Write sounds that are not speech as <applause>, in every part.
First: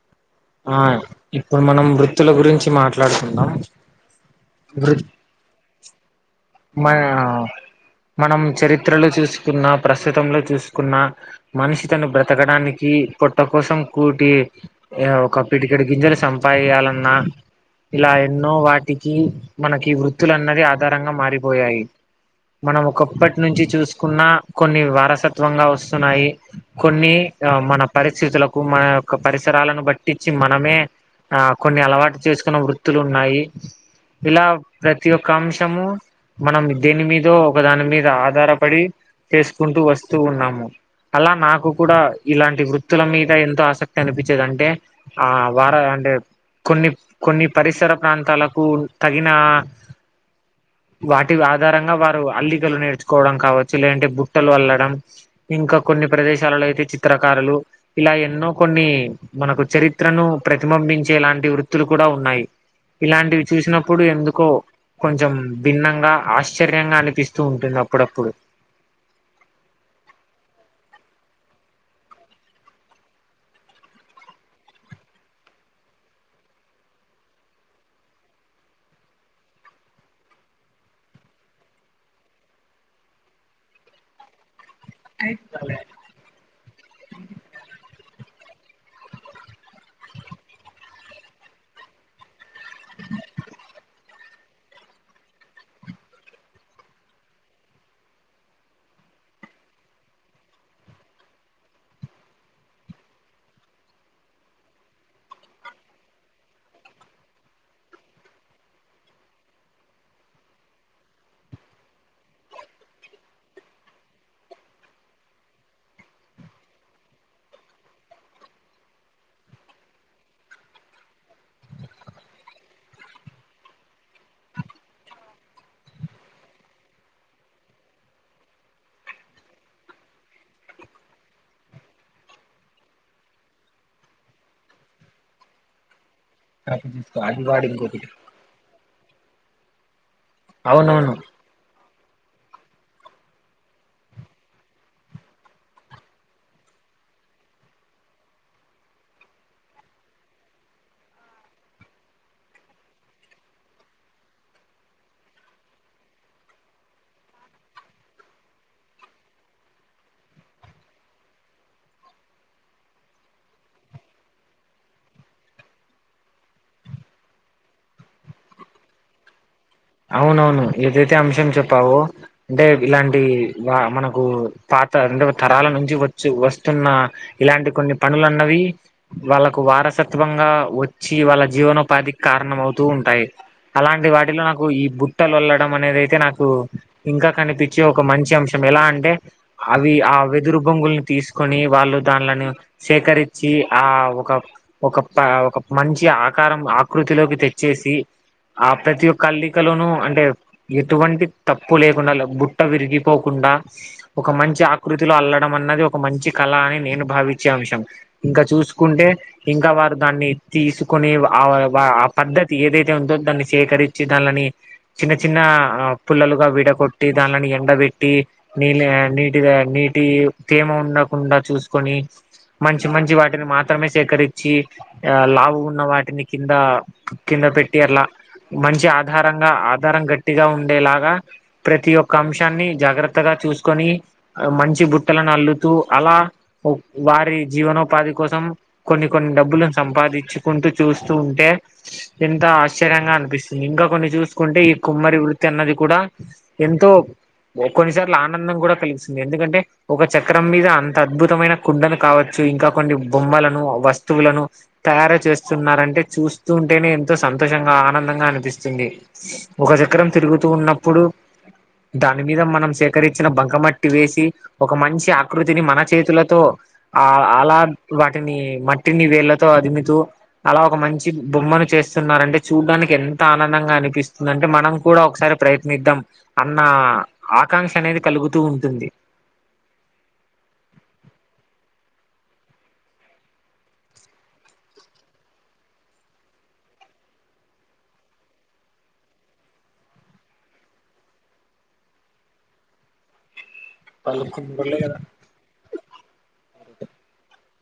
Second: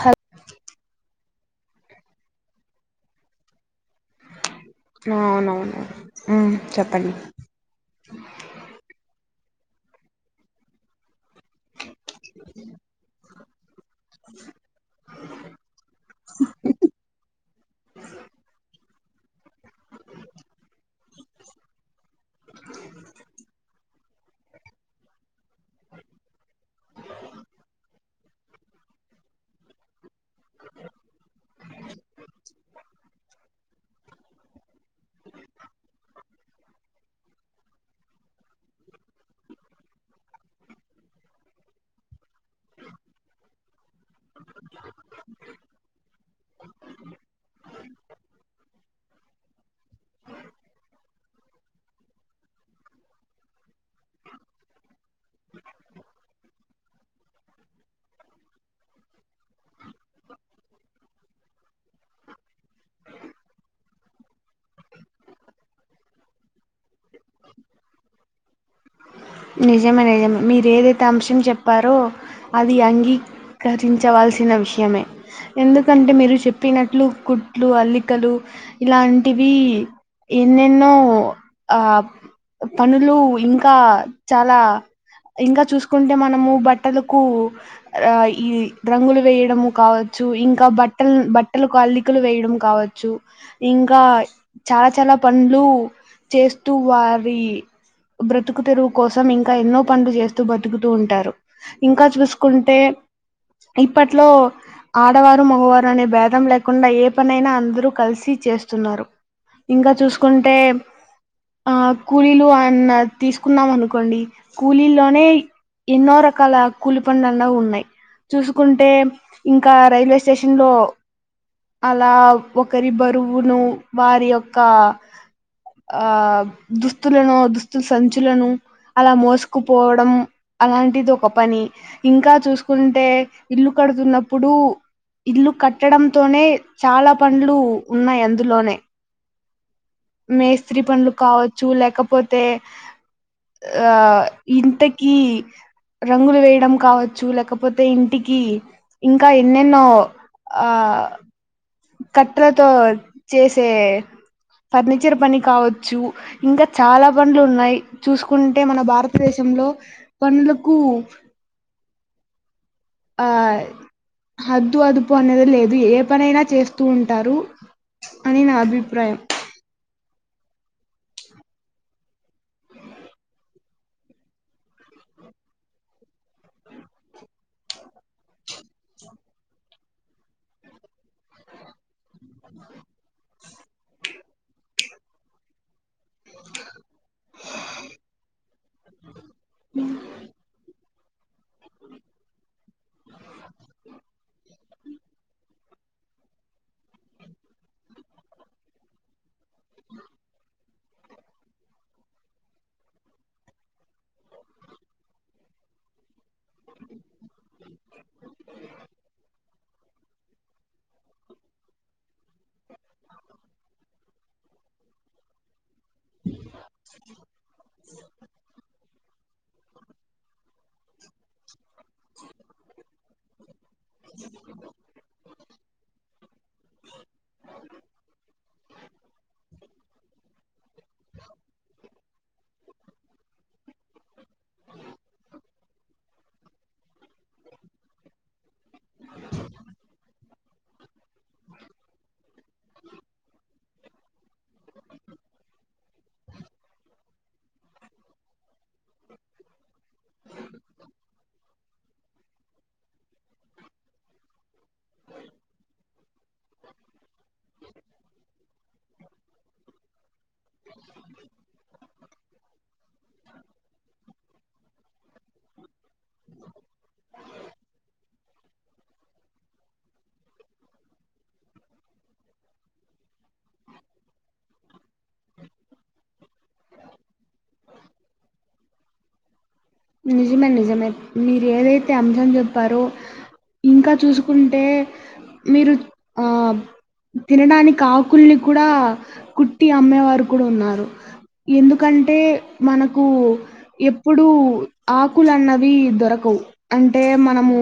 హ ఆయ్ ఇప్పుడు మనం వృత్తుల గురించి మాట్లాడుకుందాం. వృ ఆ అవునవును. ఉమ్ మ చెప్పండి మనం చరిత్రలో చూసుకున్న, ప్రస్తుతంలో చూసుకున్న మనిషి తను బ్రతకడానికి పొట్ట కోసం కూటి ఇగ ఒక పిడికెడు గింజలు సంపాయియాలన్నా ఇలా ఎన్నో వా టికి మనకి వృత్తులు అన్నది ఆధారంగా మారిపోయాయి. మనం ఒకప్పటి నుంచి చూసుకున్నా కొన్ని వారసత్వంగా వస్తున్నాయి. కొన్ని ఆ మన పరిస్థితులకు మన యొక్క పరిసరాలను బట్టిచ్చి మనమే ఆ కొన్ని అలవాటు చేసుకున్న వృత్తులు ఉన్నాయి. ఇలా ప్రతి ఒక్క అంశము మనం దేని మీదో ఒకదాని మీద ఆధారపడి చేసుకుంటూ వస్తూ ఉన్నాము. అలా నాకు కూడా ఇలాంటి వృత్తుల మీద ఎంతో ఆసక్తి అనిపిచ్చేదంటే ఆ వార అంటే కొన్ని కొన్ని పరిసర ప్రాంతాలకు తగిన వాటి ఆధారంగా వారు అల్లికలు నేర్చుకోవడం కావచ్చు లేదంటే బుట్టలు అల్లడం ఇంకా కొన్ని ప్రదేశాలలో అయితే చిత్రకారులు ఇలా ఎన్నో కొన్ని మనకు చరిత్రను ప్రతిబింబించే లాంటి వృత్తులు కూడా ఉన్నాయి. ఇలాంటివి చూసినప్పుడు ఎందుకో కొంచెం భిన్నంగా ఆశ్చర్యంగా అనిపిస్తూ ఉంటుంది అప్పుడప్పుడు. నిజమే నిజమే మీరు ఏదైతే అంశం చెప్పారో అది అంగీ కరించవలసిన విషయమే. ఎందుకంటే మీరు చెప్పినట్లు కుట్లు, అల్లికలు ఇలాంటివి ఎన్నెన్నో ఆ పనులు ఇంకా చాలా ఇంకా చూసుకుంటే మనము బట్టలకు ఆ ఈ రంగులు వేయడము కావచ్చు ఇంకా బట్టలు బట్టలుకు అల్లికలు వేయడం కావచ్చు ఇంకా చాలా చాలా పనులు చేస్తూ వారి బ్రతుకు తెరువు కోసం ఇంకా ఎన్నో పనులు చేస్తూ బతుకుతూ ఉంటారు ఇంకా చూసుకుంటే ఇప్పట్లో ఆడవారు మగవారు అనే భేదం లేకుండా ఏ పనైనా అందరూ కలిసి చేస్తున్నారు. ఇంకా చూసుకుంటే ఆ కూలీలు అన్న తీసుకున్నాం అను కోండి కూలీల్లోనే ఎన్నో రకాల కూలి పనులన్నవి ఉన్నయి. చూసుకుంటే ఇంకా రైల్వే స్టేషన్లో అలా ఒకరి బరువును వారి యొక్క ఆ దుస్తులను దుస్తుల సంచులను అలా మోసుకుపోవడం అలాంటిది ఒక పని. ఇంకా చూసుకుంటే ఇల్లు కడుతున్నప్పుడు ఇల్లు కట్టడంతోనే కాపు చాలా తీసుకో అది పన్లు వాడు ఇంకొకటి ఉన్నాయి అందులోనే. మేస్త్రి పనులు అవునవును కావచ్చు లేకపోతే ఆ ఇంతకి రంగులు వేయడం కావచ్చు లేకపోతే ఇంటికి ఇంకా ఎన్నెన్నో. ఆ కట్రతో చేసే ఫర్నిచర్ పని కావచ్చు. ఇంకా చాలా పనులు ఉన్నాయి చూసుకుంటే మన భారతదేశంలో పనులకు ఆ హద్దు అదుపు అనేది లేదు ఏ పనైనా చేస్తూ ఉంటారు. అని నా అభిప్రాయం అవునవును ఏదైతే అంశం చెప్పావో అంటే ఇలాంటి మనకు పాత ఎన్నో తరాల నుంచి వచ్చు వస్తున్న ఇలాంటి కొన్ని పనులన్నవి వాళ్ళకు వారసత్వంగా వచ్చి వాళ్ళ జీవనోపాధికి కారణం అవుతూ ఉంటాయి. అలాంటి వాటిలో నాకు ఈ బుట్టలు అల్లడం అనేది ఐతే నాకు ఇంకా కనిపించే ఒక మంచి అంశం ఎలా అంటే. అవి ఆ వెదురు బొంగుల్ని తీసు కొని వాళ్ళు దానిలను సేకరించి ఆ ఒక ఒక ఒక మంచి ఆకారం ఆకృతిలోకి తెచ్చేసి ఆ ప్రతి ఒక్క అల్లికలోను అంటే ఎటువంటి తప్పు లేకుండా బుట్ట విరిగిపోకుండా ఒక మంచి ఆకృతిలో అల్లడం అన్నది ఒక మంచి కళ అని నేను భావించే అంశం. ఇంకా చూసుకుంటే. ఇంకా వారు దాన్ని తీసుకునే ఆ పద్ధతి ఏదైతే ఉందో దాన్ని సేకరి చి దానిలని చిన్న చిన్న పుల్లలుగా విడ గొట్టి దానిలను ఎండబెట్టి నీళ్ళ నీ నీటిగా నీటి తేమ ఉండకుండా చూసుకొని మంచి మంచి వాటిని మాత్రమే మాత్రమే సేకరిచ్చి ఆ లావు ఉన్న వాటిని కింద కింద పెట్టి అట్లా మంచి ఆధారంగా ఆధారం గట్టిగా ఉండేలాగా. ప్రతి ఒక్క అంశాన్ని జాగ్రత్తగా చూసుకొని. మంచి బుట్టలను అల్లుతూ అలా వారి జీవనోపాధి కోసం. కొన్ని కొన్ని డబ్బులను సంపాదించుకుంటూ చూస్తూ ఉంటే, ఎంతో ఆశ్చర్యంగా అనిపిస్తుంది. ఇంకా కొన్ని చూసుకుంటే ఈ కుమ్మరి వృత్తి అన్నది కూడా ఎంతో. ఓకొన్నిసార్లు ఆనందం కూడా కలిగిస్తుంది ఎందుకంటే. ఒక చక్రం మీద అంత అద్భుతమైన కుండను కావచ్చు ఇంకా కొన్ని బొమ్మలను వస్తువులను. తయారు చేస్తున్నారంటే చూస్తూ ఉంటేనే ఎంతో సంతోషంగా ఆనందంగా అనిపిస్తుంది. ఒక చక్రం తిరుగుతూ ఉన్నప్పుడు. దాని మీద మనం సేకరించిన బంకమట్టి వేసి. ఒక మంచి ఆకృతిని మన చేతులతో ఆ అలా వాటిని. ని మట్టిని వేళ్ళతో అదిమితూ. అలా ఒక మంచి బొమ్మను చేస్తున్న రంటే చూడ్డానికి ఎం త ఆనందంగా అనిపిస్తుంది అంటే మనం కూడా ఒకసారి ప్రయత్నిద్దాం. అన్న ఆకాంక్ష అనేది కలుగుతూ ఉంటుంది. నిజమే నిజమే మీరు ఏదైతే అంశం చెప్పారో. ఇంకా చూసుకుంటే మీరు ఆ. తినడానికి ఆకుల్ని కూడా కుట్టి అమ్మే వారు కూడా ఉన్నారు. ఎందుకంటే మనకు ఎప్పుడూ. ఉక్కులున్నవి దొరకవు అంటే మనము.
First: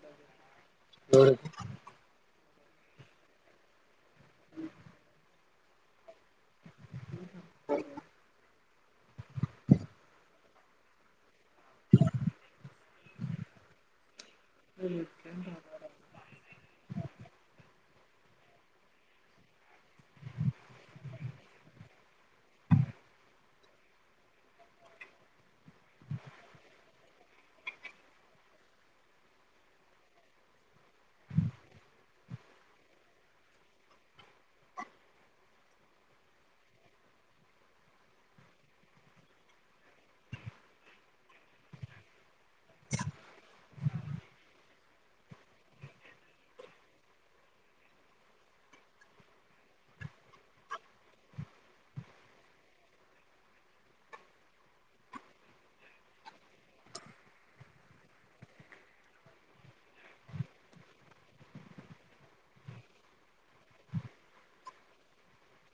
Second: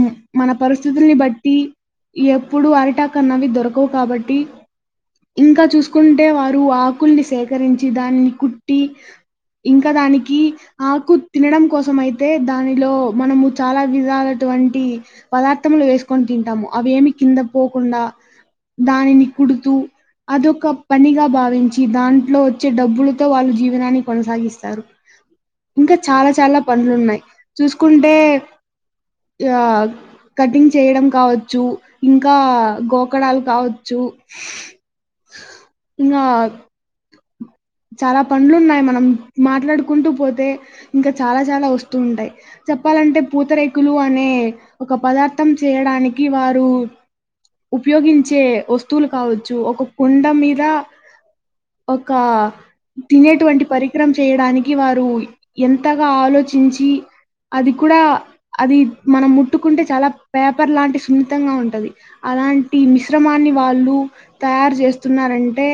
మ్ మన పరిస్థితుల్ని బట్టి ఎప్పుడు అరిటి ఆకు అన్నవి దొరకవు కాబట్టి. ఇంకా చూసుకుంటే వారు ఆ. ఉక్కుల్ని సేకరించి దాన్ని కుట్టి ఇంక దానికి ఆకు తినడం కోసం అయితే దానిలో మనము చాలా విధాల అటువంటి పదార్థములు వేసు కొని తింటాము అవి యేమి కింద పోకుండా దానిని కుడుతూ అదొక పనిగా భావించి దాంట్లో ఒచ్చే డబ్బులుతో వాళ్ళు జీవనాన్ని కొనసాగిస్తారు ఇంక చాలా చాలా పనులున్నాయి చూస్కుంటే ఆ కటింగ్ చేయడం కావచ్చు ఇంకా గోకడాలు కావచ్చు నా చాలా పన్లున్నాయి మనం మాట్లాడుకుంటూ పోతే ఇంక చాలా చాలా వస్తూ ఉంటాయి చెప్పాలంటే పూతరేకులు అనే ఒక పదార్థం చేయడానికి వారు ఉపయోగించే వస్తువులు కావచ్చు ఒక కుండ మీద ఒక తినేటువంటి పరికరం చేయడానికి వారు ఎంతగా ఆలోచించి అది కూడా అది మనం ముట్టుకుంటే చాలా పేపర్ లాంటి సున్నితంగా ఉంటది అలాంటి మిశ్రమాన్ని వాళ్ళు తయారు చేస్తున్నారంటే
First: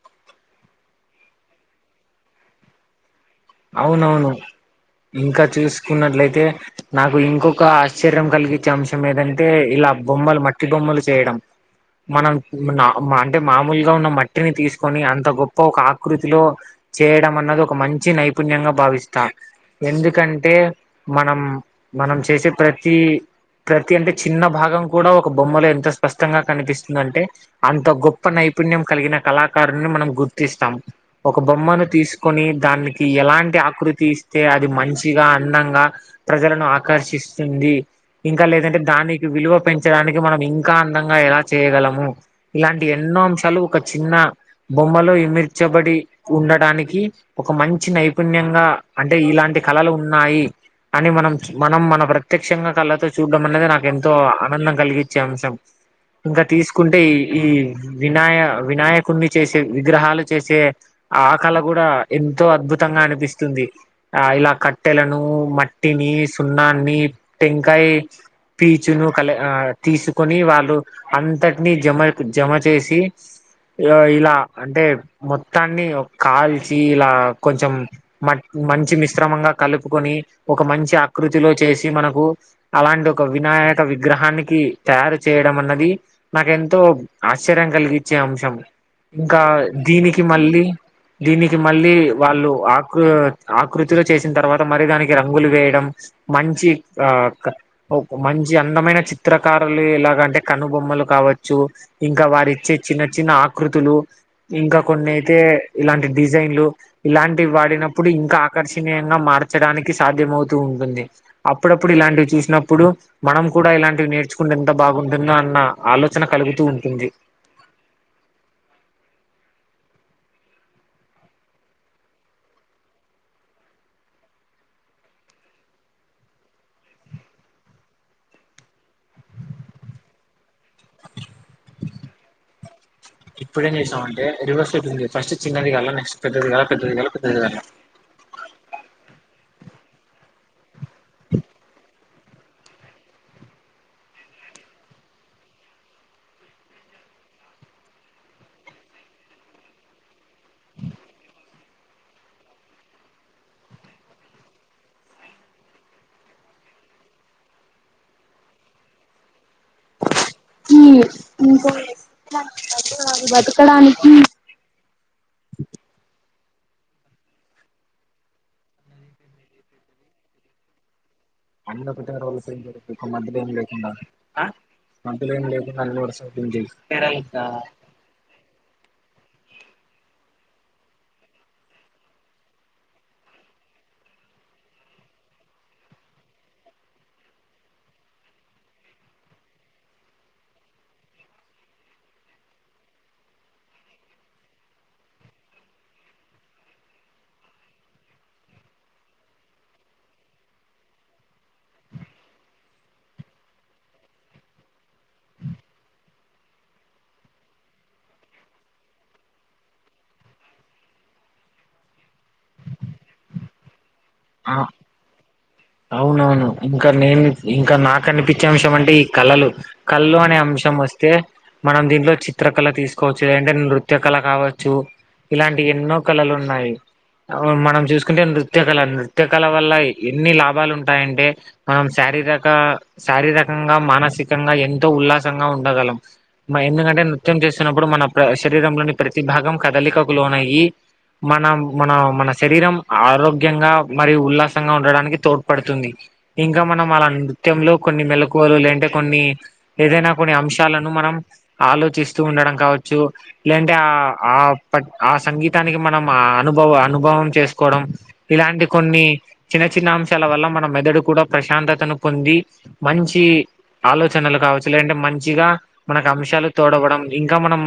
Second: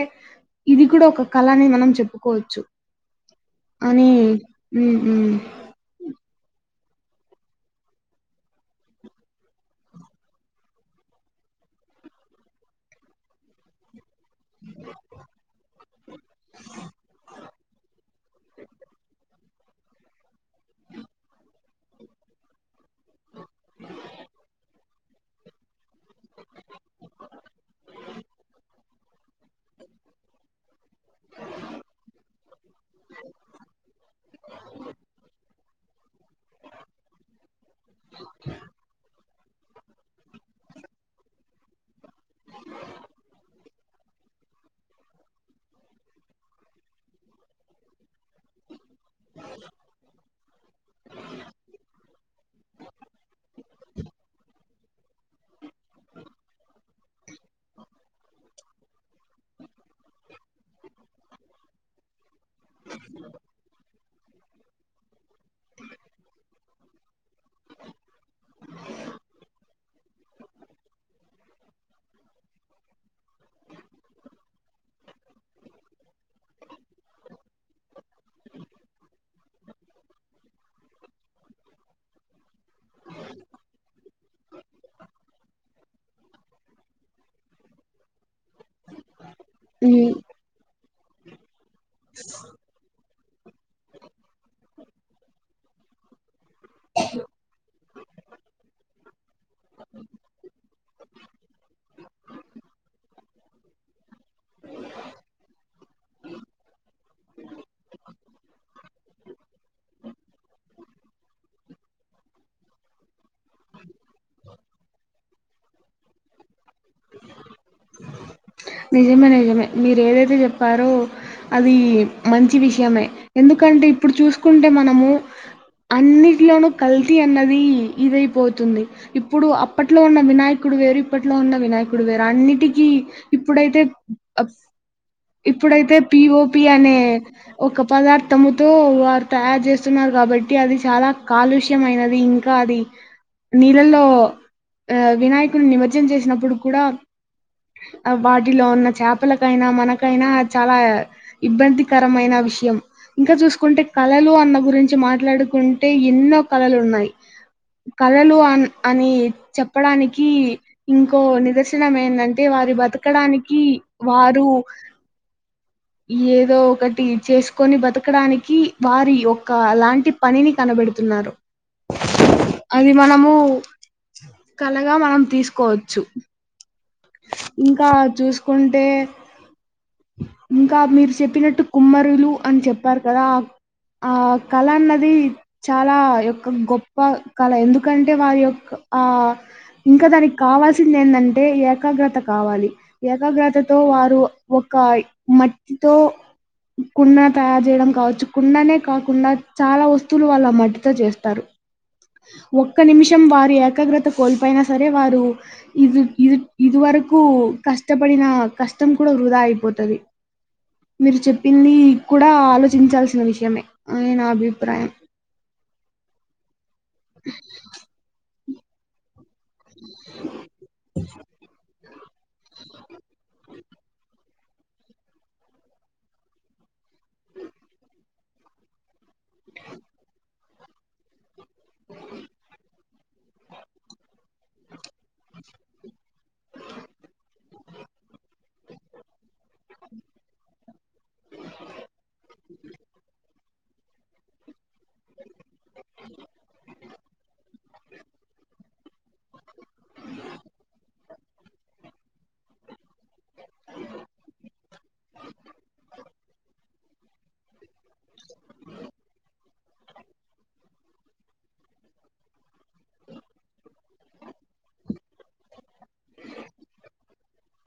ఇది కూడ ఒక కళ అనే మనం చెప్పుకోవచ్చు అని ఉంహుం కున్నట్లయితే నాకు ఇంకొక ఆశ్చర్యం కలిగించే అంశం ఏదంటే ఇలా బొమ్మలు మట్టి బొమ్మలు చేయడం మనం అంటే మామూలుగా ఉన్న మట్టి మట్టిని తీస్కొని అంత గొప్ప ఒక ఆకృతిలో చేయడం అన్నది ఒక మంచి నై పుణ్యంగ భావిస్తా ఎందుకంటే మనం మనం చేసే ప్రతీ ప్రతి అంటే చిన్న భాగం కూడా ఒక బొమ్మలో ఎంత స్పష్టంగా కనిపిస్తుందంటే అంత గొప్ప నైపుణ్యం కలిగిన కళాకారున్ని మనం గుర్తిస్తాం ఒక బొమ్మను తీస్కొని దాన్ని ఎలాంటి ఆకృతి ఇస్తే అది మంచిగా అందంగా ప్రజలను ఆకర్షిస్తుంది ఇంక లేదంటే దానికి విలువ పెంచడానికి మనం ఇంకా అందంగా ఎలా చేయగలము ఇలాంటి ఎన్నో అంశాలు ఒక చిన్న బొమ్మలో ఎమిర్చబడి ఉండడానికి ఒక మం చి నైపుణ్యంగా అంటే ఇలాంటి కళలు ఉన్నాయి అని మనం మనం మన ప్రత్యక్షంగా కళ్ళతో చూడ్డం అన్నది నాకు ఎంతో ఆనందం కలిగించే అంశం ఇంక తీస్కుంటే ఈ ఈ వినాయ వినాయకుణ్ణి చేసే విగ్రహాలు చేసే ఆ కళ కూడా ఎంతో అద్భు తంగా అనిపిస్తుంది ఆ ఇలా కట్టెలను మట్టిని సున్నాన్ని టెంకాయి పీచును కల ఆ తీసుకొని వాళ్ళు అంతట్ని జమ జమ చేసి ఇగ ఇలా అంటే మొత్తాన్ని కాల్చి ఇలా కొంచెం మ మంచి మిశ్రమంగా కలుపుకొని ఒక మంచి ఆకృతిలో చేసి మనకు అలాంటి ఒక వినాయక విగ్రహానికి తయారు చేయడం అన్నది నాకెంతో ఆశ్చర్యం కలిగించే అంశం ఇంకా హ్మ్. దీనికి మళ్ళీ దీనికి మళ్ళీ వాళ్ళు ఆకృ ఆకృతిలో చేసిన తర్వాత మరిదానికి రంగులు వేయడం మంచి ఆ ఒక మంచి అందమైన చి త్రకారులే ఇలాగంటే కనుబొమ్మలు కావచ్చు ఇంకా వారి ఇచ్చే చిన్న చిన్న ఆకృతులు ఇంకా కొన్నిఅయితే ఇలాంటి డిజైన్లు ఇలాంటివి వాడినప్పుడు ఇంకా ఆకర్షణీయంగా మార్చడానికి సాధ్యమవుతూ ఉంటుంది అప్పుడప్పుడు ఇలాంటివి చూసినప్పుడు మనం కూడా ఇలాంటివి నేర్చుకుంటే ఎంత బాగుంటుందో అన్న ఆలోచన కలుగుతూ ఉంటుంది నిజమే నిజమే మీరు ఏదైతే చెప్పారో అది మంచి విషయమే ఎందుకంటే ఇప్పుడు చూసుకుంటే మనము అన్నిటిలోనూ కల్తీ అన్నది ఇదైపోతుంది ఇప్పుడు అప్పట్లో ఉన్న వినాయకుడు వేరు ఇప్పట్లో ఉన్న వినాయకుడు వేరు అన్నిటికీ ఇప్పుడేం ఇప్పుడైతే చేసామంటే అప్ రివర్స్ అవుతుంది ఫస్ట్ చిన్నది కాల ఇప్పుడైతే నెక్స్ట్ పెద్దది పిఓపి కాల పెద్దది అనే కాల పెద్దది కాల ఒక పదార్థము తో వారు తయారు చేస్తున్నారు కాబట్టి అది చాలా కాలుష్యమైనది ఇంకా అది నీలల్లో ఆ వినాయకుడిని నిమజ్జనం చేసినప్పుడు కూడా వాటిలో ఉన్న చేపలకైనా మనకైనా చాలా ఇబ్బందికరమైన విషయం ఇంకా చూసుకుంటే కళలు అన్న గురించి మాట్లాడుకుంటే ఎన్నో కళలు ఉన్నాయి కళలు ఆన్ అని చెప్ చెప్పడానికి ఇంకో ఇంకో నిదర్శనం ఎందంటే వారి బతకడానికి బతకడానికి వ రూ <inaudible> ఏదో ఒకటి చేసుకొని బతకడానికి వారి యొక్క అలాంటి పనిని కనబెడుతున్నారు అన్న పెట్టి అది <unintelligible> ఇ మనము మధ్యలో ఏం లేకుండా కళగా మనం మధ్యలో ఏం లేకుండా అన్ని తీసుకోవచ్చు ఉడిసేయి <unintelligible> ఇంకా చూసుకుంటే ఇంకా మీరు చెప్పినట్టు కుమ్మరులు అని చెప్పారు కదా ఆ కళ అన్నది చాలా యొక్క గొప్ప కళ ఎందుకంటే వారి యొక్క ఆ ఇంకా దానికి కావాల్సింది ఎందంటే ఏకాగ్రత కావాలి ఏకాగ్రతతో వారు ఒక మట్టితో కున్నా తయారు చేయడం కావచ్చు కున్నానే కాకుండా చాలా వస్తువులు వాళ్ళ మట్టితో చేస్తారు <unintelligible> ఒక్క నిమిషం వారు ఏకాగ్రత కోల్పోయినా సరే వారు ఇది ఇది ఇది వరకు కష్టపడిన కష్టం కూడా వృధా అయిపోతది మీరు చెప్పింది కూడా ఆలోచించాల్సిన విషయమే అని నా అ అభిప్రాయం అవునవును ఇంకా నేను ఇంకా నాకు అనిపించే అంశం అంటే కళలు కళ్లు అనే అంశం వస్తే మనం దాంట్లోంచి చిత్రకళ తీసుకోవచ్చు లేఅంటే నృత్య కళ కావచ్చు ఇలాంటి ఎన్నో కళలు ఉన్నాయి అవు మనం చూసుకుంటే నృత్య కళ నృత్య కళ వల్ల ఎన్ని లాభాలు ఉంటాయంటే మనం శారీరక శారీరకంగా మానసికంగా ఎంతో ఉల్లాసంగా ఉండగలం మా ఎందుకంటే నృత్యం చేస్తున్నప్పుడు మన శరీరంలోని ప్రతిభాగం కదలికకు లోనయి మనం మన మన శరీరం ఆరోగ్యంగా మరియూ ఉల్లాసంగా ఉండడానికి తోడ్పడుతుంది ఇంకా మనం వాళ నృత్యంలో కొన్ని మెలకువలు లేఅంటే కొన్ని ఏదైనా కొన్ని అంశాలను మనం ఆలోచిస్తూ ఉండడం కావచ్చు లేఅంటే ఆ ఆ ప ఆ సంగీతానికి మనం ఆ అనుభవ అనుభవం చేసుకోవడం ఇలాంటి కొన్ని చిన్న చిన్న అంశాల వల్ల మన మెదడు కూడా ప్రశాంతతను పొంది మంచి ఆలోచనలు కావచ్చు లేదంటే మంచిగ మనకు అంశాలు తోడవడం ఇంకా మనం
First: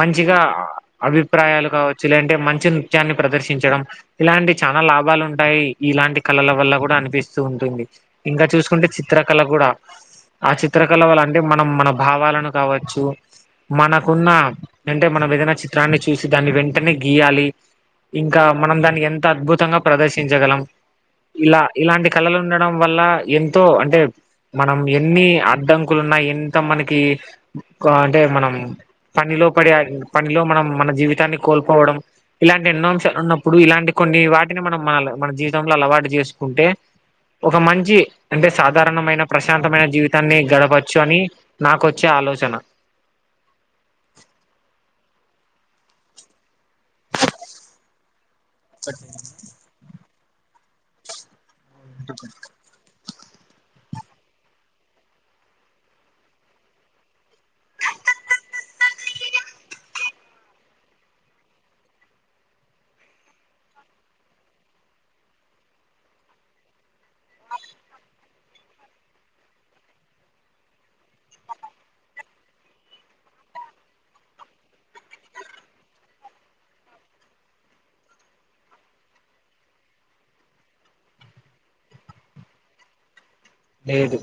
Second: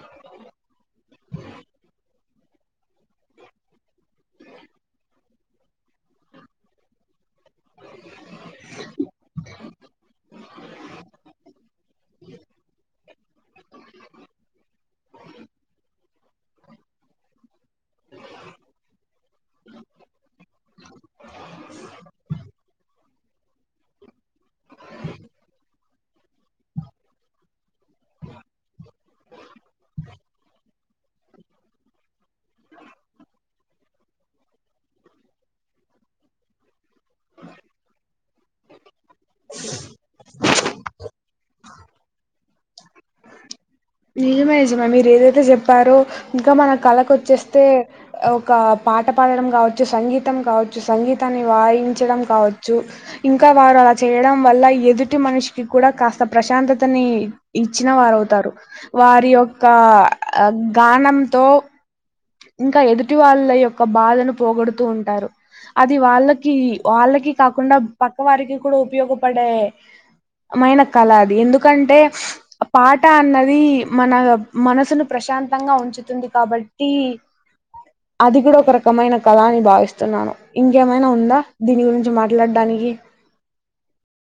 మంచిగా అభిప్రాయాలు కావచ్చు లేదంటే మంచి నృత్యన్ని ప్రదర్శించడం ఇలాంటి చాలా లాభాలు ఉంటాయి ఇలాంటి కళల వల్ల కుడా అనిపిస్ ఇంకా చూసుకుంటే చిత్రకళ కుడా ఆ చిత్రకళ వల అంటే మనం మన భావాలను కావచ్చు మనకున్న అంటే మనం ఏదన్న చిత్రాన్ని చూసి దాన్ని వెంటనే గీయాలి. ఇంకా మనం దాన్ని ఎంత అద్భుత ప్రదర్శించగలం ఇలా ఇలాంటి కళలు ఉండడం వల్ల ఎ అంటే మనం ఎన్ని అడ్డంకులు ఉన్న ఎంత మనకి అంటే మనం పనిలో పడి పనిలో మనం మన జీవితాన్ని కోల్పోవడం ఇలాంటి ఎన్నో అంశాలు ఉన్నప్పుడు ఇలాంటి కొన్ని వాట్ మనం మన మన జీవితంలో అలవాటు చేసుకుంటే ఒక మంచి అంటే సాధారణమైన ప్రశాంతమైన జీవితాన్ని గడపచ్చు అని నాకొచ్చే ఆలోచన నిజమే <unintelligible> మీరు ఏదైతే చెప్పారో ఇంకా మన కలకొచ్చేస్తే ఒక పాట పాడడం కావ సంగీతం కావచ్చు సంగీతాన్ని వాయించడం కావ చ్చు ఇంకా వారు అలా చేయడం వల్ల ఎదుటి మనిషికి కుడా కాస్త ప్రశాంతతని ఇచ్చిన వారవుతారు వారి యొక్క గానంతో ఇంకా ఎదుటి వాళ్ళ యొక్క బాధను పోగొడుతూ ఉంటారు. అది వాళ్ళకి వాళ్ళకి కాకుండా పక్క వారికి కుడా ఉపయోగపడే మైన కళ అది ఎందుకంటే పాట అన్నది మన మనసును ప్రశాంతంగా ఉంచుతుంది కాబట్టి అది కూడా ఒక రకమైన కళ అని భావిస్తున్నాను. ఇంకేమైనా ఉందా దీని గురించి మాట్లాడానికి లేదు